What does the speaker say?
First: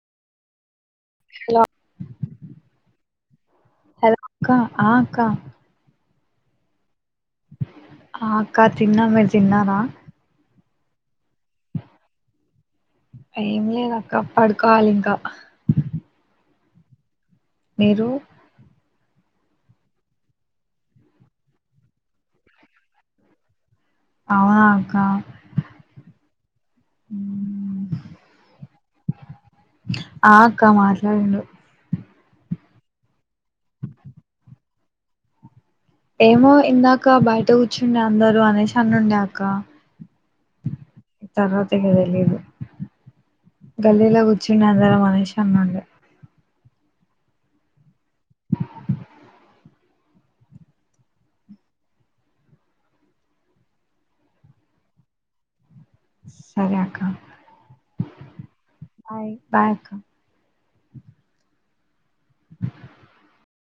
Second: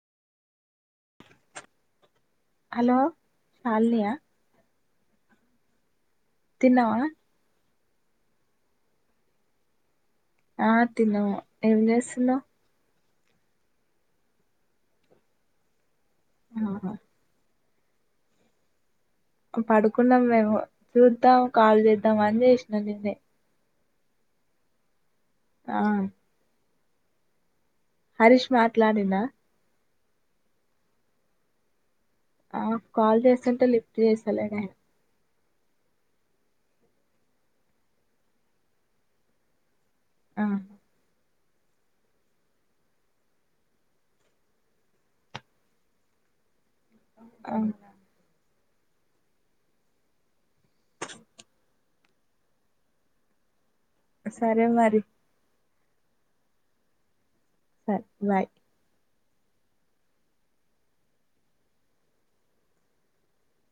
hello hello ఆల్ నియా hello అక్క ఆ అక్క తిన్నవా ఆ అక్క తిన్న మీర్ తిన్నరా ఆ తిన్నము ఎమ్ జేస్తునవు ఏం లేద్ అక్క పడ్ కోవల్ ఇంకా ఆహా మీరు పడుకున్నాం మేము సుద్దాం కాల్ జేద్దామని అన్ జేష్ నా నిన్నే ఔనాక్క ఆ ఉమ్ హరీష్ మాట్లాడిండా ఆ అక్క మాట్లాడిండు ఆ కాల్ జేస్తుంటే లిఫ్ జేస్తలేడే ఏమో ఇందాక బయట కూచుండే అందరూ అనేశ్ అన్ నుండే అక్క ఆ తర్ వత్ ఇగ తెలీదు గల్లీలో కూచుండే అందరమనేషి అన్నుండే ఔన సరే మరి సరే అక్క సరే బయ్ బాయ్ బాయ్ అక్క డిష్